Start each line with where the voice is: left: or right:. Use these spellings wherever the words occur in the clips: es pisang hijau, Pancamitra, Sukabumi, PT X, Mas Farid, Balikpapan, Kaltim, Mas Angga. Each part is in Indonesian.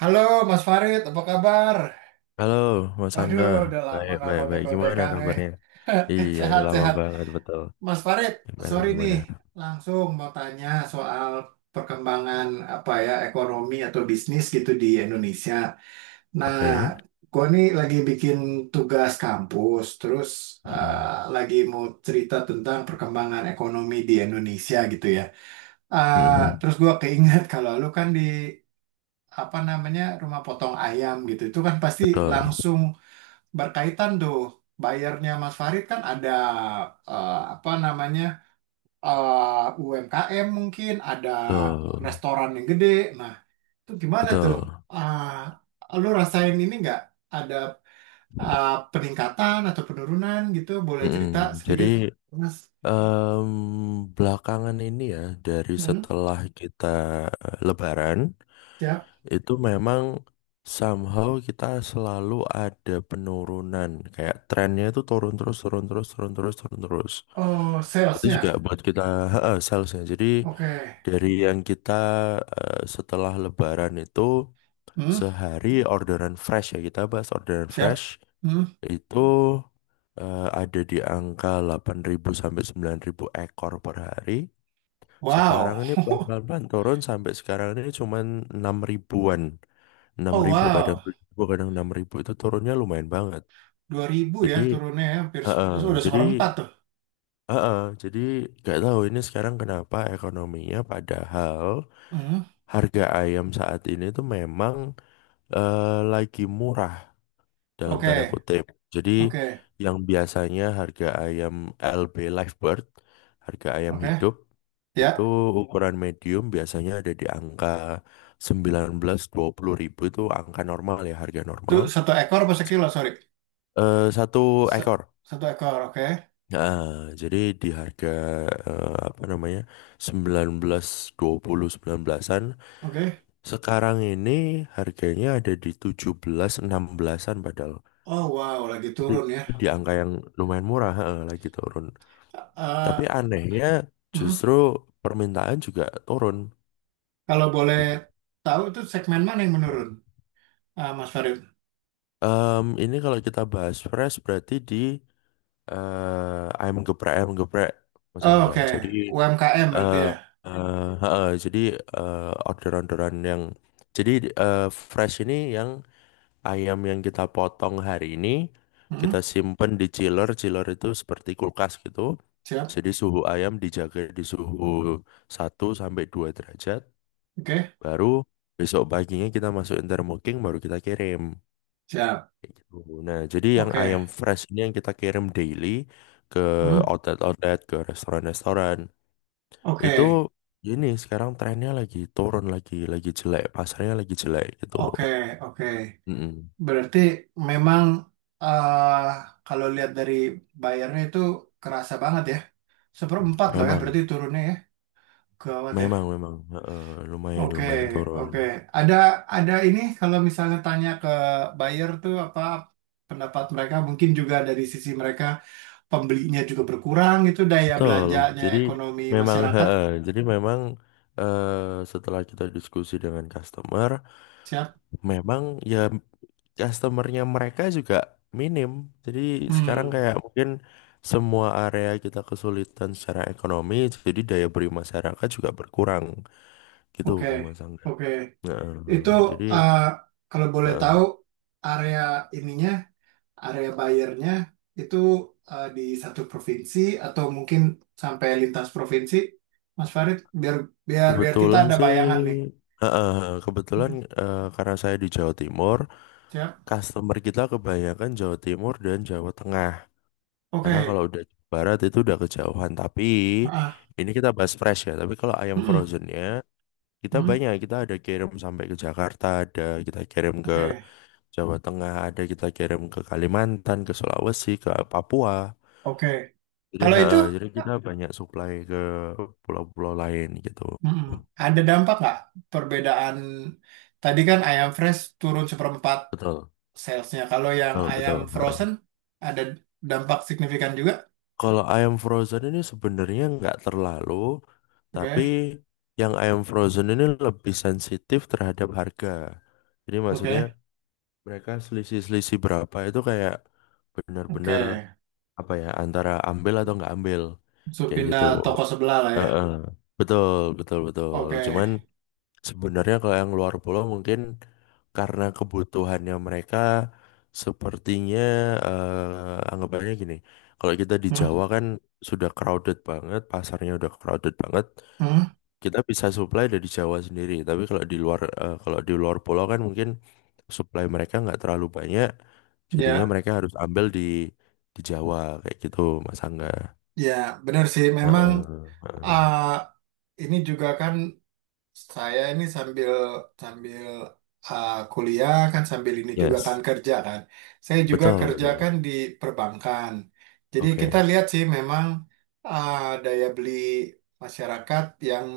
right: Halo Mas Farid, apa kabar?
left: Halo, Mas
right: Waduh,
left: Angga.
right: udah lama
left: Baik,
right: nggak
left: baik, baik. Gimana
right: kontek-kontekan, eh.
left: kabarnya? Iya, udah lama
right: Sehat-sehat.
left: banget, betul.
right: Mas Farid,
left: Gimana,
right: sorry nih,
left: gimana?
right: langsung mau tanya soal perkembangan apa ya ekonomi atau bisnis gitu di Indonesia. Nah,
left: Oke.
right: gua nih lagi bikin tugas kampus, terus
left: Mm-mm.
right: lagi mau cerita tentang perkembangan ekonomi di Indonesia gitu ya.
left: Mm-mm.
right: Terus gua keinget kalau lu kan di apa namanya rumah potong ayam gitu, itu kan pasti
left: Betul,
right: langsung berkaitan tuh bayarnya Mas Farid kan ada apa namanya UMKM mungkin ada
left: betul,
right: restoran yang gede. Nah, itu gimana tuh?
left: betul.
right: Ah, lu rasain ini nggak ada peningkatan atau penurunan gitu? Boleh cerita
left: Mm-mm. Jadi,
right: sedikit, Mas?
left: em, belakangan ini ya, dari
right: Hmm,
left: setelah kita Lebaran,
right: siap.
left: itu memang somehow kita selalu ada penurunan. Kayak trennya itu turun terus, turun terus, turun terus, turun terus.
right: Oh,
left: Itu juga
right: salesnya.
left: buat kita, heeh, salesnya. Jadi,
right: Oke.
left: dari yang kita setelah Lebaran itu
right: Hmm,
left: sehari orderan fresh, ya kita bahas orderan fresh,
right: siap. Hmm,
left: itu ada di angka 8.000 sampai 9.000 ekor per hari. Sekarang
right: wow.
left: ini pelan-pelan turun sampai sekarang ini cuma 6 ribuan. 6
right: Oh,
left: ribu kadang
right: wow.
left: 7.000, kadang 6 ribu, itu turunnya lumayan banget.
right: 2.000 ya
left: Jadi,
right: turunnya ya, hampir
left: heeh.
right: sudah
left: Jadi,
right: seperempat tuh.
left: heeh. Jadi, nggak tahu ini sekarang kenapa ekonominya, padahal
right: Hmm.
left: harga ayam saat ini tuh memang eh, lagi murah dalam tanda
right: Oke,
left: kutip. Jadi
right: Oke,
left: yang biasanya harga ayam LB Livebird, harga ayam
right: oke,
left: hidup, itu
right: ya.
left: ukuran medium biasanya ada di angka 19-20 ribu, itu angka normal ya, harga
right: Itu
left: normal.
right: satu ekor apa sekilo? Sorry,
left: Satu
right: Se-
left: ekor.
right: satu ekor. Oke,
left: Nah, jadi di harga apa namanya, 19, 20, 19-an.
right: oke.
left: Sekarang ini harganya ada di tujuh belas enam belasan padahal.
right: Oh wow, lagi
left: Itu
right: turun ya.
left: di angka yang lumayan murah, heeh, lagi turun.
right: Eh,
left: Tapi anehnya
right: mm,
left: justru permintaan juga turun
right: Kalau boleh
left: gitu.
right: tahu itu segmen mana yang menurun, Mas Farid?
left: Ini kalau kita bahas fresh berarti di ayam geprek, ayam geprek, Mas
right: Oh,
left: Angga.
right: oke,
left: Jadi,
right: UMKM berarti
left: eh
right: ya.
left: heeh. Jadi, orderan-orderan yang, jadi, eh, fresh ini yang ayam, yang kita potong hari ini, kita
right: Mm,
left: simpen di chiller. Chiller itu seperti kulkas gitu.
right: siap,
left: Jadi suhu ayam dijaga di suhu satu sampai 2 derajat.
right: oke,
left: Baru besok paginya kita masukin thermooking, baru kita kirim.
right: siap,
left: Kayak gitu. Nah, jadi yang
right: oke,
left: ayam fresh ini yang kita kirim daily ke
right: mm,
left: outlet-outlet, ke restoran-restoran.
right: oke,
left: Itu, ini sekarang trennya lagi turun lagi jelek. Pasarnya lagi jelek gitu.
right: oke, oke.
left: Mm-mm.
right: Berarti memang eh, kalau lihat dari bayarnya itu kerasa banget ya. Seperempat loh ya,
left: Memang.
right: berarti turunnya ya. Gawat ya.
left: Memang, memang heeh, lumayan,
right: Oke,
left: lumayan turun.
right: oke. Ada ada ini kalau misalnya tanya ke buyer tuh apa pendapat mereka, mungkin juga dari sisi mereka pembelinya juga berkurang itu daya
left: Betul.
right: belanjanya
left: Jadi,
right: ekonomi
left: memang,
right: masyarakat.
left: heeh. Jadi, memang, setelah kita diskusi dengan customer,
right: Siap?
left: memang ya, customernya mereka juga minim. Jadi sekarang
right: Hmm,
left: kayak mungkin semua area kita kesulitan secara ekonomi, jadi daya beli masyarakat juga berkurang gitu,
right: oke,
left: Mas Angga.
right: oke.
left: Heeh,
right: Itu
left: jadi
right: eh, kalau boleh tahu
left: heeh.
right: area ininya, area bayarnya itu di satu provinsi atau mungkin sampai lintas provinsi, Mas Farid, biar biar biar kita
left: Kebetulan
right: ada
left: sih,
right: bayangan nih.
left: eh, eh, kebetulan,
right: Hmm,
left: karena saya di Jawa Timur,
right: siap?
left: customer kita kebanyakan Jawa Timur dan Jawa Tengah. Karena kalau
right: Oke.
left: udah Jawa Barat itu udah kejauhan. Tapi
right: Ah,
left: ini kita bahas fresh ya. Tapi kalau ayam
right: mm-mm,
left: frozennya, kita
right: mm,
left: banyak. Kita ada kirim sampai ke Jakarta, ada kita kirim ke
right: oke.
left: Jawa Tengah, ada kita kirim ke Kalimantan, ke Sulawesi, ke Papua.
right: Oke.
left: Jadi,
right: Kalau itu
left: jadi kita banyak supply ke pulau-pulau lain gitu.
right: mm-mm, ada dampak nggak perbedaan tadi kan ayam fresh turun seperempat
left: Betul,
right: salesnya. Kalau yang
left: betul,
right: ayam
left: betul.
right: frozen ada dampak signifikan juga.
left: Kalau ayam frozen ini sebenarnya nggak terlalu, tapi
right: Oke.
left: yang ayam frozen ini lebih sensitif terhadap harga. Jadi maksudnya
right: Oke.
left: mereka selisih-selisih berapa itu kayak benar-benar
right: Oke.
left: apa ya, antara ambil atau nggak ambil
right: Langsung
left: kayak gitu.
right: pindah toko sebelah lah ya.
left: Heeh. Betul, betul, betul.
right: Oke.
left: Cuman, sebenarnya kalau yang luar pulau mungkin karena kebutuhannya mereka sepertinya, anggapannya gini. Kalau kita di
right: Hmm,
left: Jawa kan sudah crowded banget, pasarnya udah crowded banget.
right: hmm,
left: Kita bisa supply dari Jawa sendiri. Tapi kalau di luar, kalau di luar pulau kan mungkin supply mereka nggak terlalu banyak. Jadinya
right: ya.
left: mereka harus ambil di Jawa kayak gitu, Mas Angga.
right: Ya, benar sih. Memang
left: Heeh, heeh.
right: ah, ini juga kan. Saya ini sambil sambil kuliah kan sambil ini juga kan
left: Yes,
right: kerja kan. Saya juga
left: betul,
right: kerja
left: betul.
right: kan di perbankan. Jadi kita
left: Oke,
right: lihat sih memang uh, daya beli masyarakat yang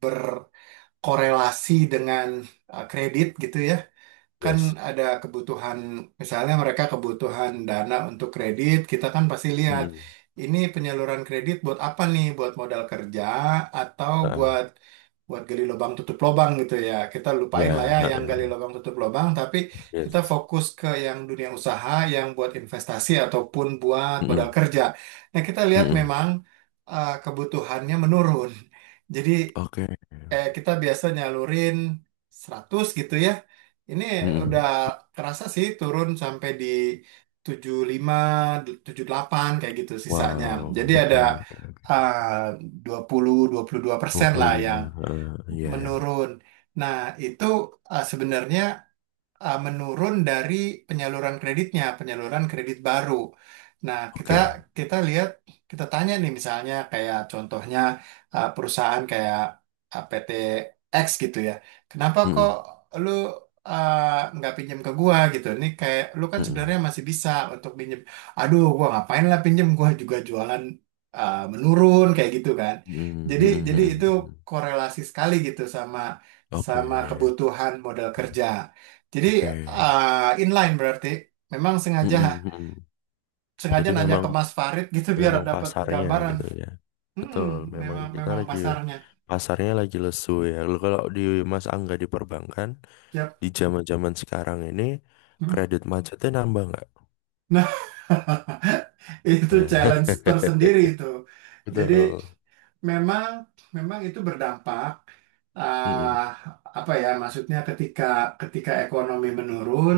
right: berkorelasi dengan kredit gitu ya. Kan
left: yes.
right: ada kebutuhan misalnya mereka kebutuhan dana untuk kredit, kita kan pasti lihat
left: Mm-mm.
right: ini penyaluran kredit buat apa nih? Buat modal kerja atau
left: Heeh.
right: buat buat gali lubang tutup lubang gitu ya. Kita lupain lah
left: Ya,
right: ya yang gali
left: heeh.
right: lubang tutup lubang, tapi kita
left: Yes.
right: fokus ke yang dunia usaha, yang buat investasi ataupun buat modal
left: Mm-mm,
right: kerja. Nah, kita lihat
left: mm-mm.
right: memang kebutuhannya menurun. Jadi
left: Oke.
right: kita biasa nyalurin 100 gitu ya. Ini udah
left: Mm-mm.
right: kerasa sih turun sampai di tujuh 75 78 kayak gitu sisanya.
left: Wow.
right: Jadi ada
left: Oke, oke.
right: eh, 22% lah yang
left: 25. Heeh. Iya, ya.
right: menurun. Nah, itu sebenarnya menurun dari penyaluran kreditnya, penyaluran kredit baru. Nah, kita
left: Oke.
right: kita lihat, kita tanya nih misalnya kayak contohnya perusahaan kayak PT X gitu ya. Kenapa kok
left: Mm-mm,
right: lu uh, nggak pinjam ke gua gitu? Ini kayak lu kan
left: mm-mm,
right: sebenarnya masih bisa untuk pinjam. Aduh, gua ngapain lah pinjam? Gua juga jualan menurun kayak gitu kan.
left: mm-mm,
right: Jadi
left: mm-mm,
right: jadi itu
left: mm-mm.
right: korelasi sekali gitu sama
left: Oke.
right: sama kebutuhan modal kerja. Jadi
left: Oke.
right: inline berarti memang sengaja
left: Mm-mm, mm-mm.
right: sengaja
left: Berarti
right: nanya
left: memang
right: ke Mas Farid gitu biar
left: memang
right: dapat
left: pasarnya
right: gambaran.
left: gitu ya.
right: Hmm,
left: Betul, memang
right: memang
left: kita
right: memang
left: lagi,
right: pasarnya.
left: pasarnya lagi lesu ya. Lalu kalau di Mas Angga di perbankan
right: Yap.
left: di zaman-zaman sekarang ini,
right: Hmm.
left: kredit macetnya nambah nggak?
right: Nah, itu
left: Nah.
right: challenge tersendiri itu. Jadi
left: Betul.
right: memang memang itu berdampak ah,
left: Mm-mm.
right: apa ya maksudnya ketika ketika ekonomi menurun,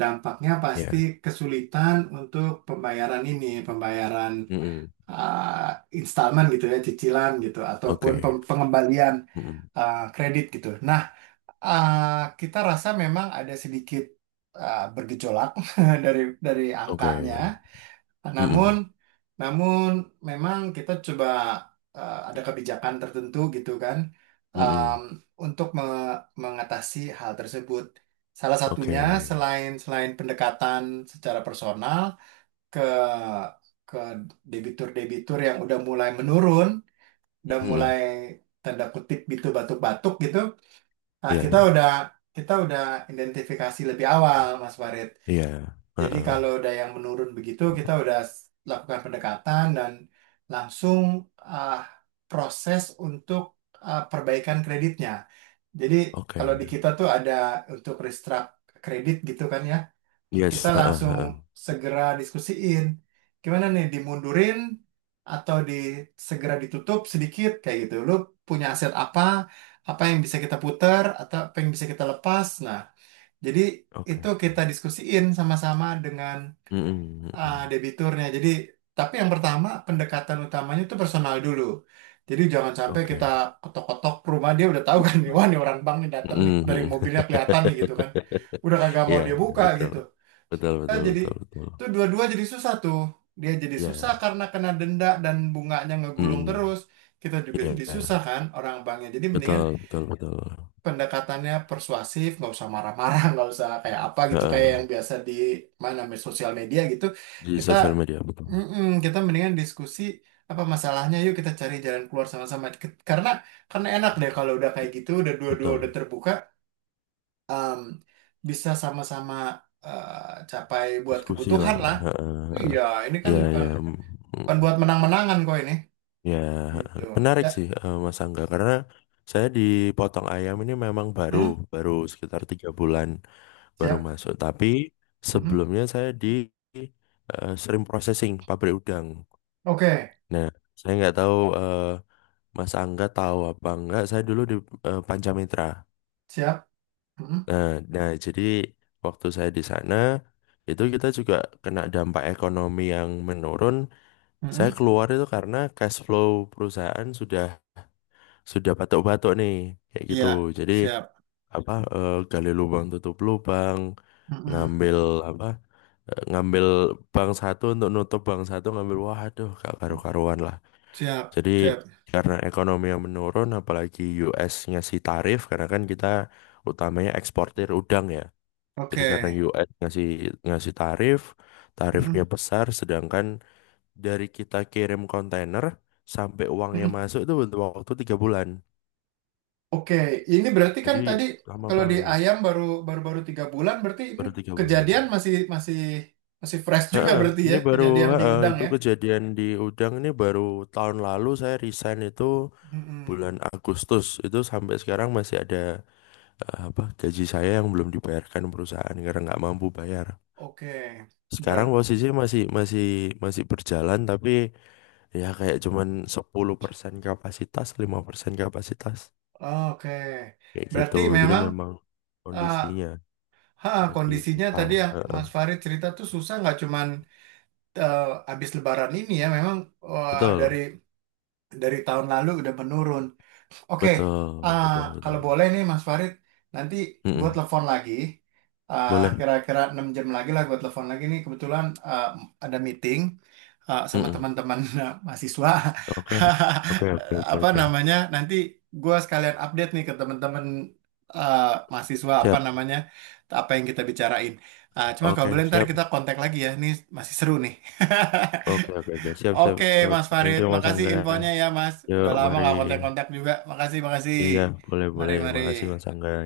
right: dampaknya pasti
left: Ya.
right: kesulitan untuk pembayaran ini, pembayaran
left: Mm-mm.
right: eh, installment gitu ya, cicilan gitu, ataupun
left: Oke.
right: pem- pengembalian
left: Mm-mm.
right: kredit gitu. Nah, kita rasa memang ada sedikit bergejolak dari angkanya.
left: Oke.
right: Namun,
left: Mm-mm.
right: namun, memang kita coba ada kebijakan tertentu gitu kan, em,
left: Mm-mm.
right: untuk me- mengatasi hal tersebut. Salah
left: Oke.
right: satunya selain selain pendekatan secara personal ke ke debitur-debitur yang udah mulai menurun, udah
left: Mm-mm.
right: mulai tanda kutip gitu batuk-batuk gitu. Nah,
left: Ya.
right: kita udah identifikasi lebih awal, Mas Farid.
left: Iya.
right: Jadi
left: Heeh.
right: kalau udah yang menurun begitu, kita udah s- lakukan pendekatan dan langsung ah, proses untuk perbaikan kreditnya. Jadi kalau
left: Oke.
right: di kita tuh ada untuk restruct kredit gitu kan ya kita
left: Yes. Heeh.
right: langsung
left: Heeh.
right: segera diskusiin. Gimana nih, dimundurin atau di segera ditutup sedikit kayak gitu. Lu punya aset apa? Apa yang bisa kita putar atau apa yang bisa kita lepas? Nah, jadi itu
left: Oke.
right: kita diskusiin sama-sama dengan
left: Mm-mm. Mm-mm.
right: debiturnya. Jadi, tapi yang pertama pendekatan utamanya itu personal dulu. Jadi jangan sampai kita
left: Oke.
right: ketok-ketok rumah dia udah tahu kan, nih, wah nih orang bank nih datang nih dari
left: Mm-mm.
right: mobilnya kelihatan nih gitu kan. Udah kagak
left: Ya,
right: mau dia
left: ya,
right: buka
left: betul.
right: gitu.
left: Betul. Betul.
right: Jadi
left: Betul. Betul.
right: tuh dua-dua jadi susah tuh. Dia jadi susah
left: Ya.
right: karena kena denda dan bunganya ngegulung
left: Mm-mm.
right: terus. Kita juga
left: Ya,
right: jadi susah
left: ya.
right: kan orang banknya. Jadi mendingan
left: Betul. Betul. Betul.
right: pendekatannya persuasif, nggak usah marah-marah, nggak usah kayak apa gitu kayak
left: Heeh.
right: yang biasa di mana namanya, sosial media gitu.
left: Di
right: Kita
left: sosial media. Betul.
right: mm-mm, kita mendingan diskusi apa masalahnya yuk kita cari jalan keluar sama-sama. Karena enak deh kalau udah kayak gitu, udah dua-dua udah
left: Betul.
right: terbuka, em, bisa sama-sama capai buat
left: Diskusi
right: kebutuhan
left: lah.
right: lah.
left: Heeh, heeh.
right: Iya, ini kan
left: Ya.
right: bukan
left: Ya.
right: bukan buat menang-menangan kok ini.
left: Ya,
right: Gitu.
left: heeh, menarik
right: Ya.
left: sih, Mas Angga, karena saya di Potong Ayam ini memang baru
right: Hmm?
left: baru sekitar 3 bulan baru
right: Siap.
left: masuk. Tapi
right: Mm-mm.
left: sebelumnya saya di shrimp processing, pabrik udang.
right: Oke,
left: Nah, saya nggak tahu Mas Angga tahu apa enggak. Saya dulu di Pancamitra.
right: siap. Mm-mm.
left: Nah, nah, jadi waktu saya di sana itu kita juga kena dampak ekonomi yang menurun. Saya
right: Mm-mm.
left: keluar itu karena cash flow perusahaan sudah batuk-batuk nih kayak gitu.
right: Iya,
left: Jadi,
right: siap.
left: apa, gali lubang tutup lubang,
right: Mm-mm.
left: ngambil apa, ngambil bank satu untuk nutup bank satu, ngambil, waduh, gak karu-karuan lah.
right: Siap,
left: Jadi
right: siap.
left: karena ekonomi yang menurun, apalagi US ngasih tarif, karena kan kita utamanya eksportir udang ya. Jadi karena
right: Oke.
left: US ngasih ngasih tarif, tarifnya
right: Mm-mm.
left: besar, sedangkan dari kita kirim kontainer sampai uangnya
right: Mm-mm.
left: masuk itu butuh waktu 3 bulan.
right: Oke, ini berarti kan
left: Jadi
right: tadi
left: lama
right: kalau di
left: banget,
right: ayam baru baru baru 3 bulan berarti ini
left: baru 3 bulan.
right: kejadian masih masih masih fresh juga
left: Heeh,
right: berarti ya
left: ini baru
right: kejadian di
left: heeh,
right: udang
left: itu
right: ya.
left: kejadian di Udang ini baru tahun lalu. Saya resign itu
right: Mm-mm.
left: bulan Agustus. Itu sampai sekarang masih ada apa, gaji saya yang belum dibayarkan perusahaan karena nggak mampu bayar.
right: Oke,
left: Sekarang
right: berat.
left: posisi masih masih masih berjalan, tapi ya kayak cuman 10% kapasitas, 5% kapasitas
right: Oke,
left: kayak gitu.
right: berarti
left: Jadi
right: memang.
left: memang
right: uh,
left: kondisinya
right: Ha,
left: lagi
right: kondisinya
left: susah.
right: tadi yang
left: Heeh.
right: Mas Farid cerita tuh susah nggak cuman eh, habis Lebaran ini ya memang eh, dari
left: Betul.
right: dari tahun lalu udah menurun. Oke,
left: Betul,
right: ah,
left: betul,
right: kalau
left: betul.
right: boleh nih Mas Farid, nanti gue
left: Mm-mm.
right: telepon lagi. Ah,
left: Boleh.
right: kira-kira 6 jam lagi lah gue telepon lagi nih. Kebetulan ada meeting sama
left: Mm-mm.
right: teman-teman mahasiswa.
left: Oke. Oke, oke, oke,
right: Apa
left: oke.
right: namanya? Nanti gue sekalian update nih ke teman-teman ah, mahasiswa apa
left: Siap.
right: namanya, apa yang kita bicarain. Ah, cuma kalau
left: Oke,
right: boleh ntar
left: siap.
right: kita kontak lagi ya. Ini masih seru nih.
left: Oke, oke, oke. Siap, siap,
right: Oke,
left: siap.
right: Mas
left: Thank
right: Farid,
left: you, Mas
right: makasih
left: Angga.
right: infonya ya, Mas.
left: Yuk,
right: Udah lama
left: mari.
right: nggak kontak-kontak juga. Makasih, makasih.
left: Iya, boleh,
right: Mari,
left: boleh. Makasih, Mas
right: mari.
left: Angga. Ya